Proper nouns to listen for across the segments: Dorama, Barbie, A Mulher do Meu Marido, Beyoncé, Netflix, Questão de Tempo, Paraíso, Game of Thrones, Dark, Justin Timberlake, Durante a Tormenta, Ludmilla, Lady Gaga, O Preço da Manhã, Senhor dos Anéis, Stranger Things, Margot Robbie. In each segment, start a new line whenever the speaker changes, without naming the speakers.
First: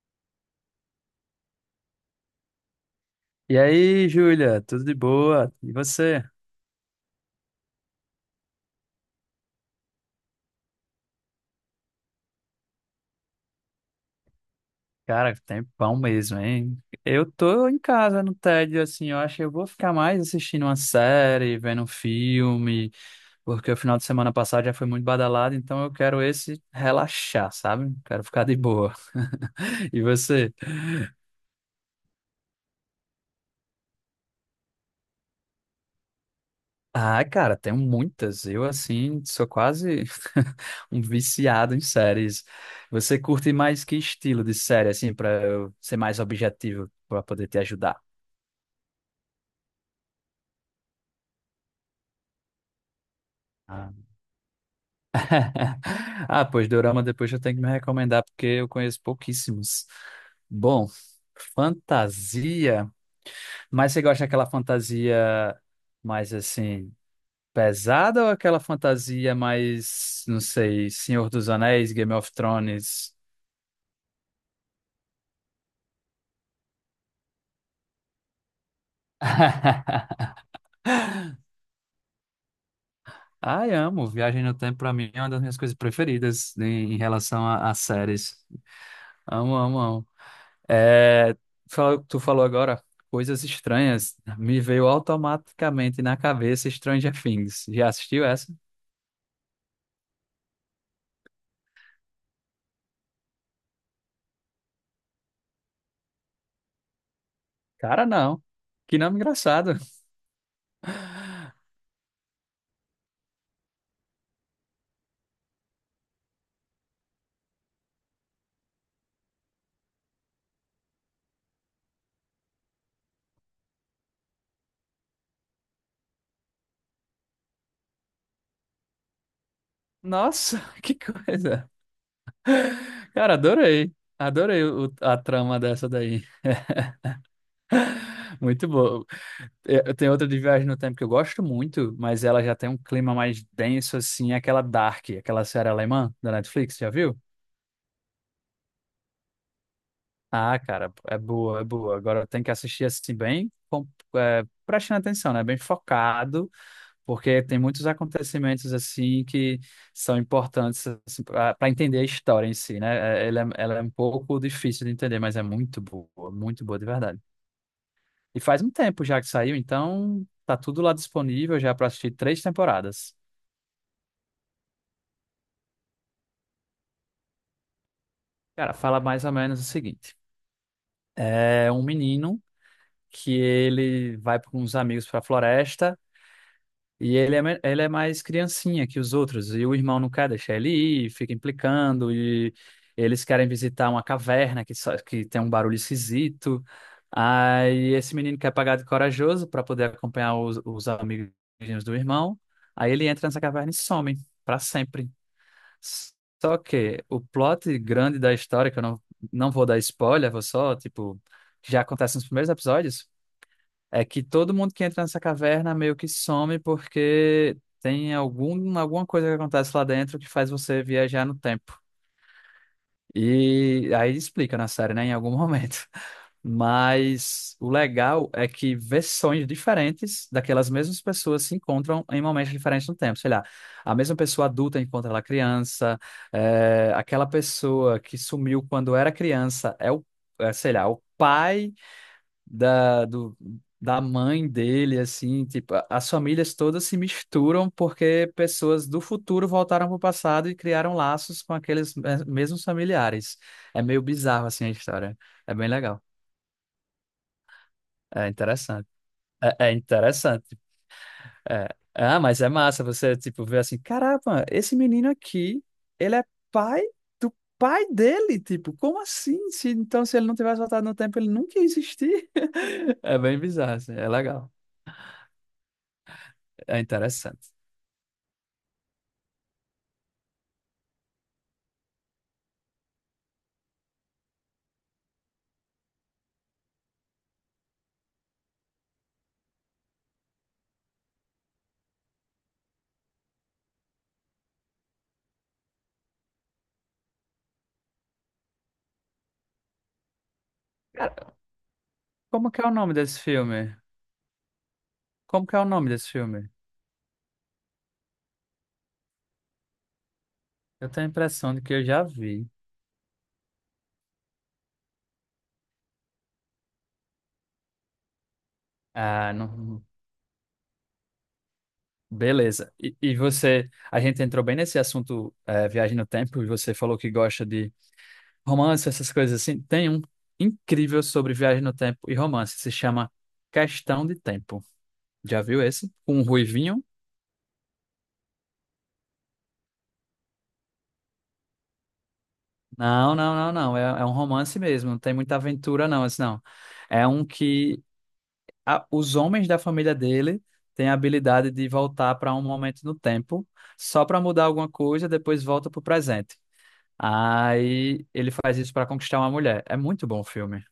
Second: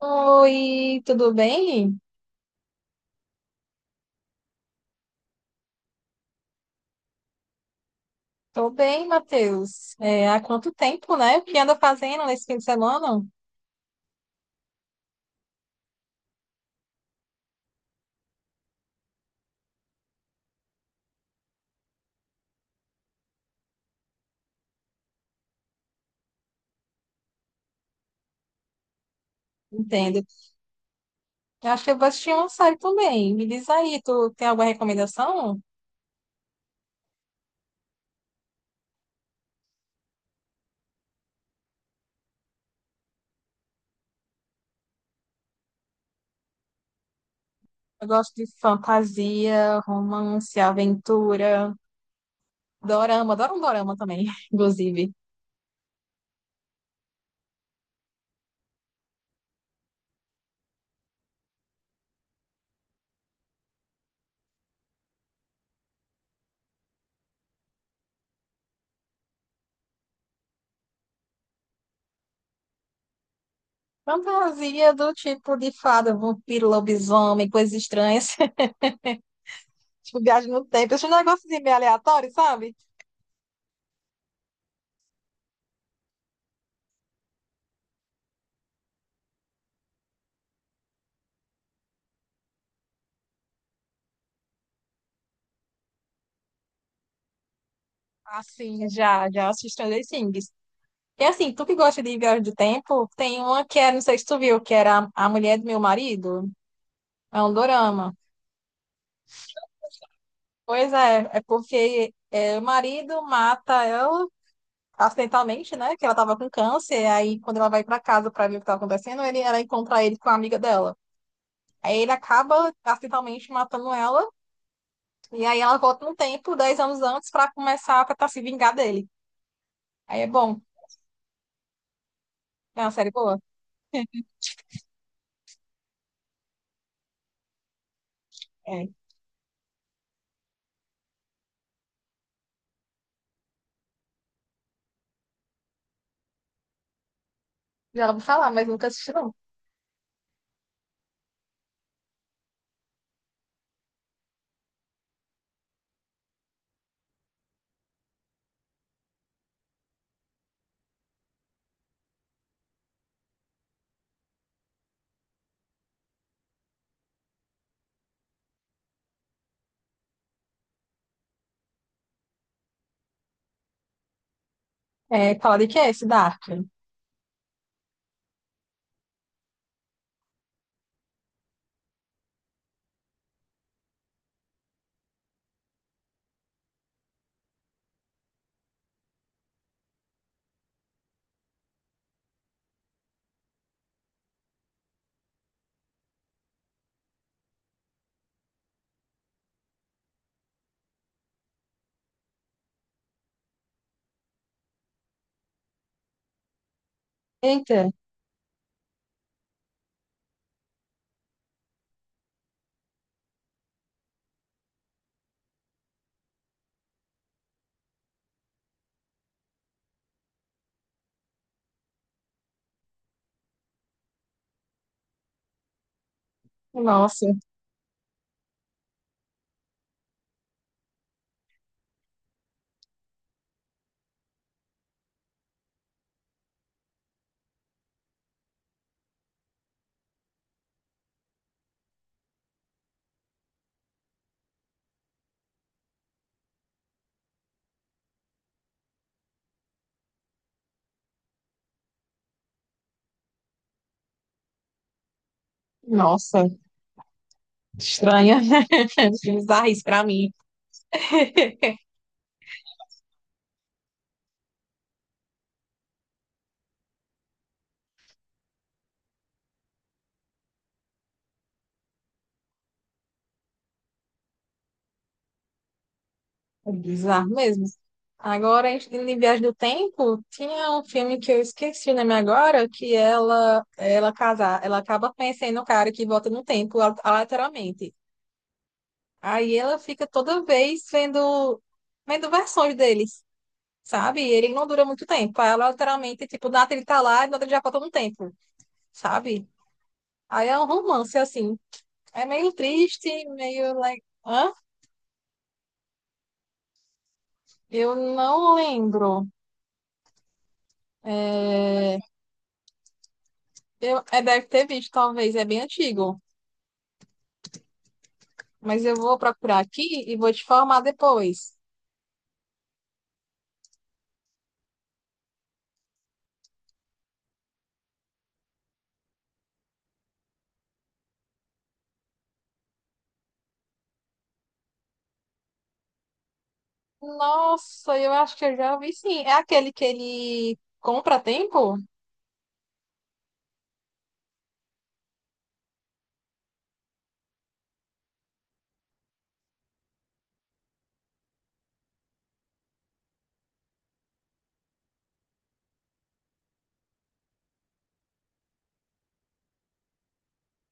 Oi, tudo bem?
E aí, Júlia, tudo de boa? E você?
Tô bem, Matheus. É, há quanto tempo, né? O que anda fazendo nesse fim de semana?
Cara, tempão mesmo, hein? Eu tô em casa no tédio, assim, eu acho que eu vou ficar mais assistindo uma série, vendo um filme, porque o final de semana passado já foi muito badalado, então eu quero esse relaxar, sabe? Quero ficar de boa. E
Entendo.
você?
Eu acho que eu vou assistir uma série também. Me diz aí, tu tem alguma recomendação?
Ah, cara, tenho muitas. Eu, assim, sou quase um viciado em séries. Você curte mais que estilo de série, assim, pra eu ser mais objetivo, pra poder te ajudar?
Eu gosto de fantasia, romance, aventura, dorama. Adoro um dorama também, inclusive.
Ah, pois Dorama depois eu tenho que me recomendar, porque eu conheço pouquíssimos. Bom, fantasia. Mas você gosta daquela fantasia mais assim, pesada ou aquela fantasia mais, não sei, Senhor dos Anéis, Game of Thrones?
Fantasia do tipo de fada, vampiro, lobisomem, coisas estranhas. Tipo, viagem no tempo. Esses negócios meio aleatórios, sabe?
Ai, amo. Viagem no Tempo, pra mim, é uma das minhas coisas preferidas em relação a séries. Amo, amo, amo. É, tu falou agora coisas estranhas. Me veio automaticamente na cabeça Stranger Things. Já assistiu essa?
Assim, já assisti Stranger Things. E assim, tu que gosta de viagem de tempo, tem uma que é, não sei se tu viu, que era A Mulher do Meu Marido. É um
Cara,
dorama.
não. Que nome engraçado.
Pois é, o marido mata ela acidentalmente, né? Que ela tava com câncer. Aí, quando ela vai pra casa pra ver o que tá acontecendo, ela encontra ele com a amiga dela. Aí ele acaba acidentalmente matando ela. E aí ela volta no tempo, 10 anos antes, pra começar a tentar se vingar dele. Aí é
Nossa,
bom.
que coisa.
É uma série
Cara,
boa.
adorei. Adorei a trama dessa daí. Muito
É.
boa. Eu tenho outra de Viagem no Tempo que eu gosto muito, mas ela já tem um clima mais denso, assim, aquela Dark, aquela série alemã da Netflix, já viu?
Já vou falar, mas nunca assisti, não.
Ah, cara, é boa, é boa. Agora tem que assistir assim bem, é, prestando atenção, né? Bem focado, porque tem muitos acontecimentos assim que são importantes assim, para entender a história em si, né? É, ela é, ela é um pouco difícil de entender, mas é muito boa de verdade. E faz um tempo já que saiu, então tá tudo lá disponível já para assistir três temporadas.
É, fala de que é esse Dark?
Cara, fala mais ou menos o seguinte: é um menino que ele vai com uns amigos para a floresta. E ele é, ele é mais criancinha que os outros. E o irmão não quer deixar ele ir, fica implicando. E eles querem visitar uma caverna que, só, que tem um barulho esquisito. Aí esse menino quer pagar de corajoso para poder acompanhar os amigos do irmão. Aí ele entra nessa caverna e some para sempre. Só que o plot
Eita.
grande da história, que eu não, não vou dar spoiler, vou só, tipo, já acontece nos primeiros episódios. É que todo mundo que entra nessa caverna meio que some porque tem algum, alguma coisa que acontece lá dentro que faz você viajar no tempo. E aí explica na série, né, em algum momento.
Nossa,
Mas o legal é que versões diferentes daquelas mesmas pessoas se encontram em momentos diferentes no tempo. Sei lá, a mesma pessoa adulta encontra ela criança, aquela pessoa que sumiu quando era criança é o, é, sei lá, o pai da, do, da mãe dele, assim, tipo, as famílias todas se misturam porque pessoas do futuro voltaram para o passado e criaram laços com aqueles mesmos familiares. É meio bizarro, assim, a história. É bem legal.
nossa,
É
estranha.
interessante. É, é
Bizarrice pra mim.
interessante. É. Ah, mas é massa você, tipo, ver assim, caramba, esse menino aqui, ele é pai do pai dele, tipo, como assim? Se, então, se ele não tivesse voltado no tempo, ele nunca ia existir. É bem bizarro, assim, é legal.
É
É
bizarro
interessante.
mesmo. Agora, em Viagem do Tempo, tinha um filme que eu esqueci o nome agora, que ela acaba conhecendo um cara que volta no tempo, ela literalmente. Aí ela fica toda vez vendo, vendo versões deles, sabe? E Ele não dura muito tempo. Aí ela literalmente, tipo, nada ele tá lá e nada ele já volta no tempo, sabe? Aí é um romance,
Cara,
assim. É
como
meio
que é o nome desse
triste, meio
filme?
like.
Como que é o nome desse filme?
Eu não lembro.
Eu tenho a impressão de que eu já vi.
Eu, é, deve ter visto, talvez, é bem antigo. Mas eu vou
Ah,
procurar
não.
aqui e vou te formar depois.
Beleza. E você, a gente entrou bem nesse assunto, viagem no tempo, e você falou que gosta de romance, essas coisas assim. Tem um incrível sobre viagem no tempo e romance. Se chama Questão de Tempo. Já viu esse? Com um ruivinho?
Nossa, eu acho que eu já ouvi sim. É aquele que ele compra a tempo?
Não, não, não, não. É, é um romance mesmo. Não tem muita aventura, não. Esse não. É um que os homens da família dele têm a habilidade de voltar para um momento no tempo, só para mudar alguma coisa, depois volta para o presente. Aí ele faz isso para conquistar uma mulher. É muito bom o filme.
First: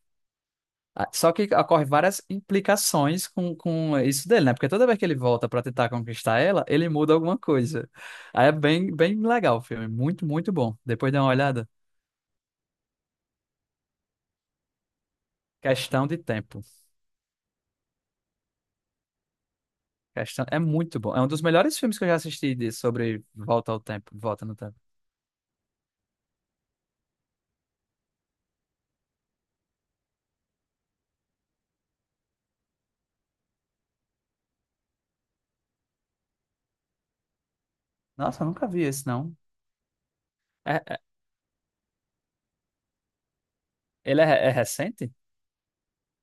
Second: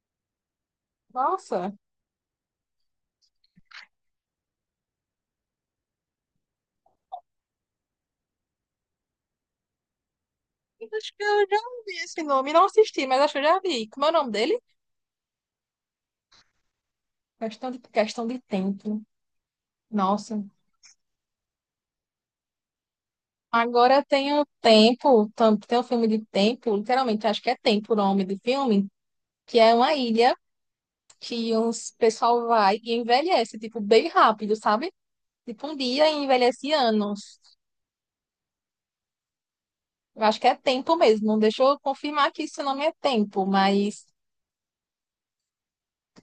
Ah, só que
Nossa,
ocorre várias implicações com isso dele, né? Porque toda vez que ele volta para tentar conquistar ela, ele muda alguma coisa. Aí é bem, bem legal o filme. Muito, muito bom.
eu acho
Depois dá
que
uma
eu já
olhada.
ouvi esse nome. Não assisti, mas acho que eu já vi. Como é o nome dele?
Questão de tempo.
Questão de tempo. Nossa.
Questão... É muito bom. É um dos melhores filmes que eu já assisti de... sobre volta ao
Agora
tempo,
tem um
volta no tempo.
tempo, tem um filme de tempo, literalmente, acho que é tempo o nome do filme, que é uma ilha. Que uns pessoal vai e envelhece, tipo, bem rápido, sabe? Tipo, um dia e envelhece anos.
Nossa, eu nunca vi esse, não.
Eu acho que é
É-
tempo
é-
mesmo. Deixa eu confirmar que isso não é tempo, mas
ele é, é recente?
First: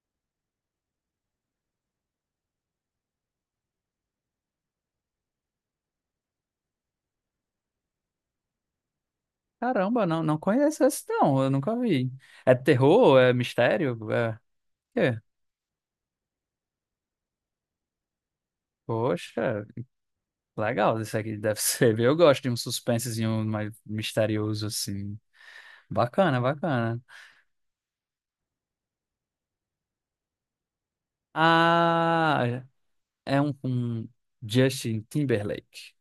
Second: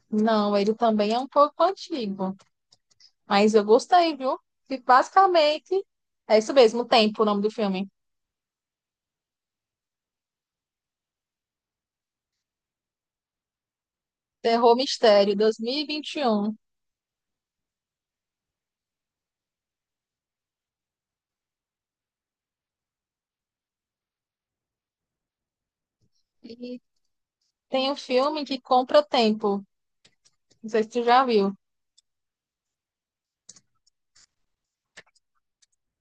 não, ele também é um pouco antigo. Mas eu gostei, viu? E basicamente, é isso mesmo, tempo, o nome do filme.
Caramba, não, não conheço esse, não. Eu nunca vi. É terror? É mistério? É...
Terror
quê?
Mistério, 2021.
Poxa, legal. Isso aqui deve ser. Eu gosto de um suspensezinho mais misterioso, assim. Bacana,
E 21. E
bacana.
tem um filme que compra tempo. Não sei se tu já viu.
Ah, é um com Justin Timberlake.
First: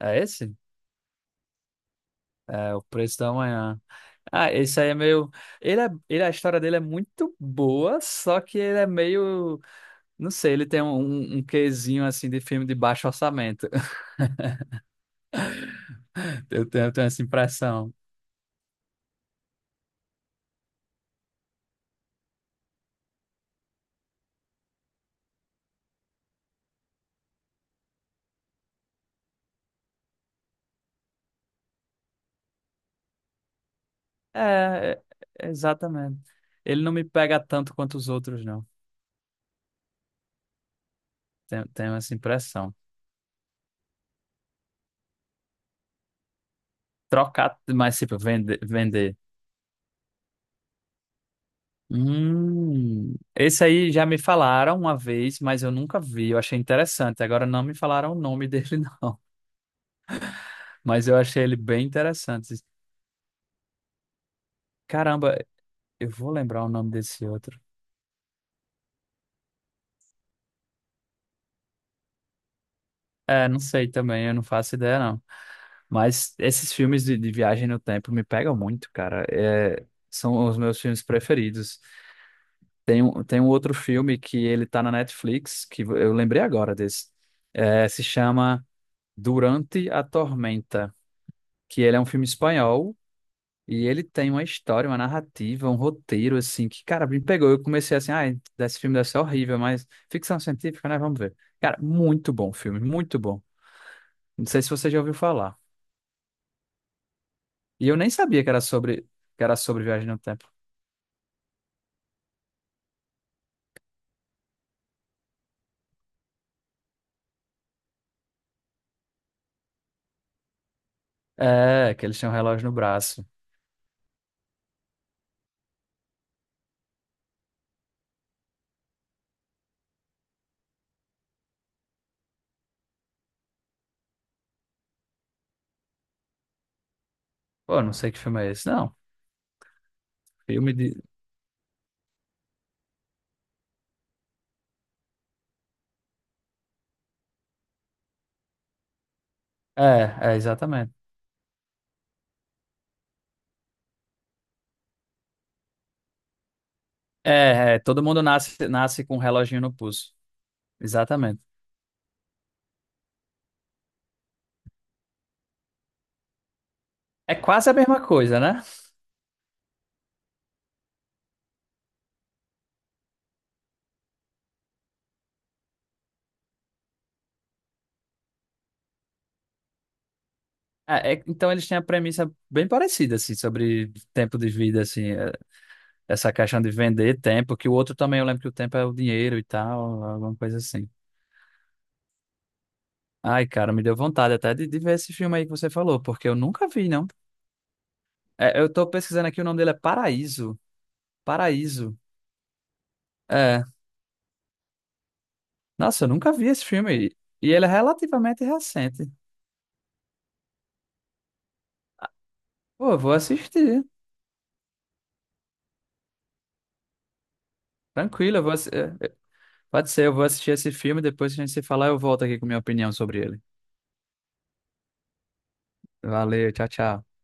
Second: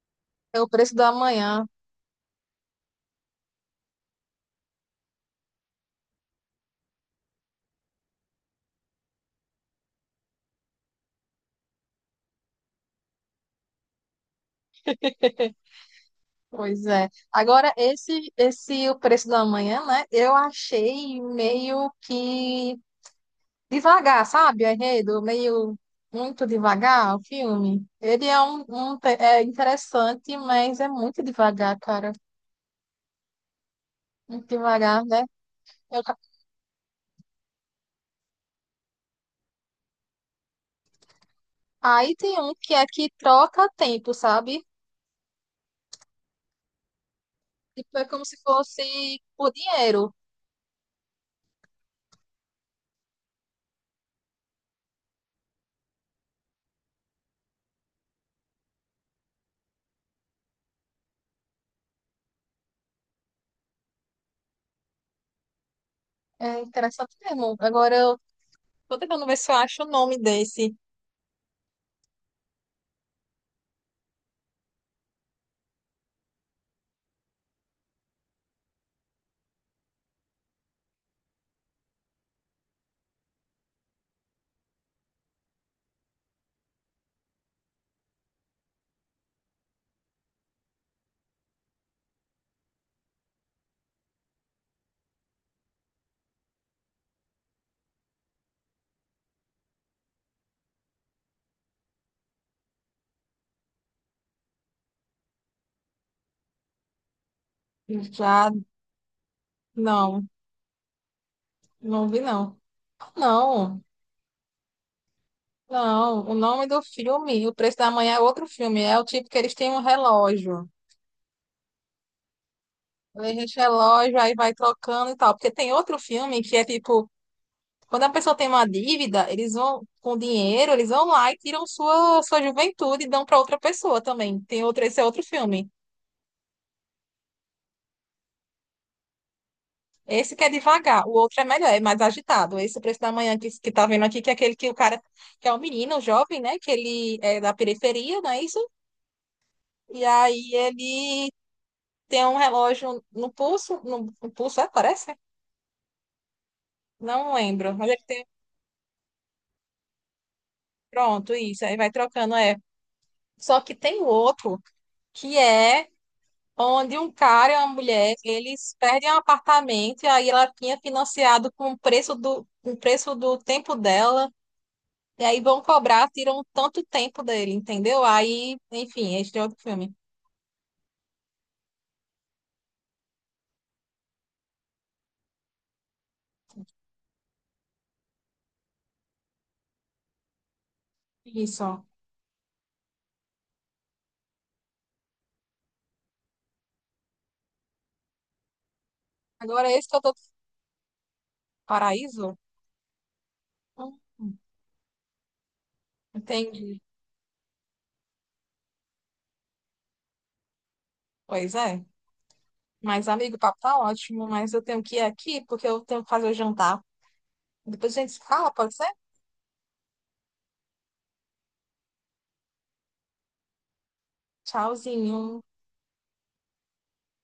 É esse?
É o preço da manhã.
É O Preço da Manhã. Ah, esse aí é meio. Ele é... ele, a história dele é muito boa, só que ele é meio. Não sei, ele tem um, um quezinho assim de filme de baixo orçamento.
Pois
Eu tenho
é.
essa
Agora,
impressão.
esse O Preço da Manhã, né? Eu achei meio que devagar, sabe? O enredo, meio muito devagar o filme. Ele é um é interessante, mas é muito devagar, cara. Muito
É,
devagar, né?
é,
Eu ca-
exatamente. Ele não me pega tanto quanto os outros, não. Tenho, tenho essa
Aí tem um que
impressão.
é que troca tempo, sabe?
Trocar,
Tipo,
mas
é
tipo,
como se
vender,
fosse
vender.
por dinheiro.
Esse aí já me falaram uma vez, mas eu nunca vi. Eu achei interessante. Agora não me falaram o nome dele, não. Mas eu achei ele bem interessante. Caramba, eu vou
É
lembrar o nome
interessante
desse
mesmo.
outro.
Agora, eu tô tentando ver se eu acho o nome desse.
É, não sei também, eu não faço ideia, não. Mas esses filmes de viagem no tempo me pegam muito, cara. É, são os meus filmes preferidos. Tem um outro filme que ele tá na Netflix, que eu lembrei agora desse. É, se chama Durante a Tormenta, que ele é um filme espanhol e ele tem uma história, uma narrativa, um roteiro, assim, que, cara, me pegou. Eu comecei assim, ah, esse filme deve ser horrível, mas ficção científica, né? Vamos ver. Cara, muito bom o filme, muito bom. Não sei se você já ouviu falar. E eu nem sabia
Já,
que era sobre viagem no
não.
tempo.
Não vi, não. Não, não. O nome do filme, O Preço da Manhã é outro filme. É o tipo que eles têm um relógio.
É, que eles têm um relógio no braço.
Eles relógio, aí vai trocando e tal. Porque tem outro filme que é tipo, quando a pessoa tem uma dívida, eles vão com dinheiro, eles vão lá e tiram sua juventude e dão para outra pessoa também. Tem outro, esse é outro filme.
Pô, não sei que filme é esse. Não,
Esse que é
filme de.
devagar, o outro é melhor, é mais agitado. Esse O Preço da Manhã que tá vendo aqui, que é aquele que o cara, que é o menino, o jovem, né? Que ele é da periferia, não é isso? E
É, é,
aí
exatamente.
ele tem um relógio no pulso, no pulso, é, parece? Não lembro,
É, é,
mas ele
todo mundo
tem,
nasce, nasce com um reloginho no pulso.
pronto,
Exatamente.
isso, aí vai trocando, é. Só que tem o outro, que é onde um
É
cara e uma
quase a mesma
mulher,
coisa, né?
eles perdem um apartamento, e aí ela tinha financiado com o preço do, com o preço do tempo dela, e aí vão cobrar, tiram tanto tempo dele, entendeu? Aí, enfim, este é outro filme.
Então eles têm a premissa bem parecida, assim, sobre tempo de vida, assim, é, essa questão de vender tempo, que o outro também, eu lembro que o tempo é o dinheiro e tal, alguma coisa assim.
Isso.
Ai, cara, me deu vontade até de ver esse filme aí que você falou, porque eu nunca vi, não. É, eu tô pesquisando aqui, o nome
Agora
dele é
esse que eu tô...
Paraíso. Paraíso.
Paraíso?
É,
Hum,
nossa, eu nunca vi esse
entendi.
filme. E ele é relativamente recente.
Pois é.
Pô, eu
Mas,
vou
amigo, o papo tá
assistir.
ótimo, mas eu tenho que ir aqui porque eu tenho que fazer o jantar. Depois a gente se
Tranquilo, eu
fala,
vou
pode ser?
Pode ser, eu vou assistir esse filme. Depois que a gente se falar, eu volto aqui com minha opinião sobre ele.
Tchauzinho.
Valeu, tchau, tchau.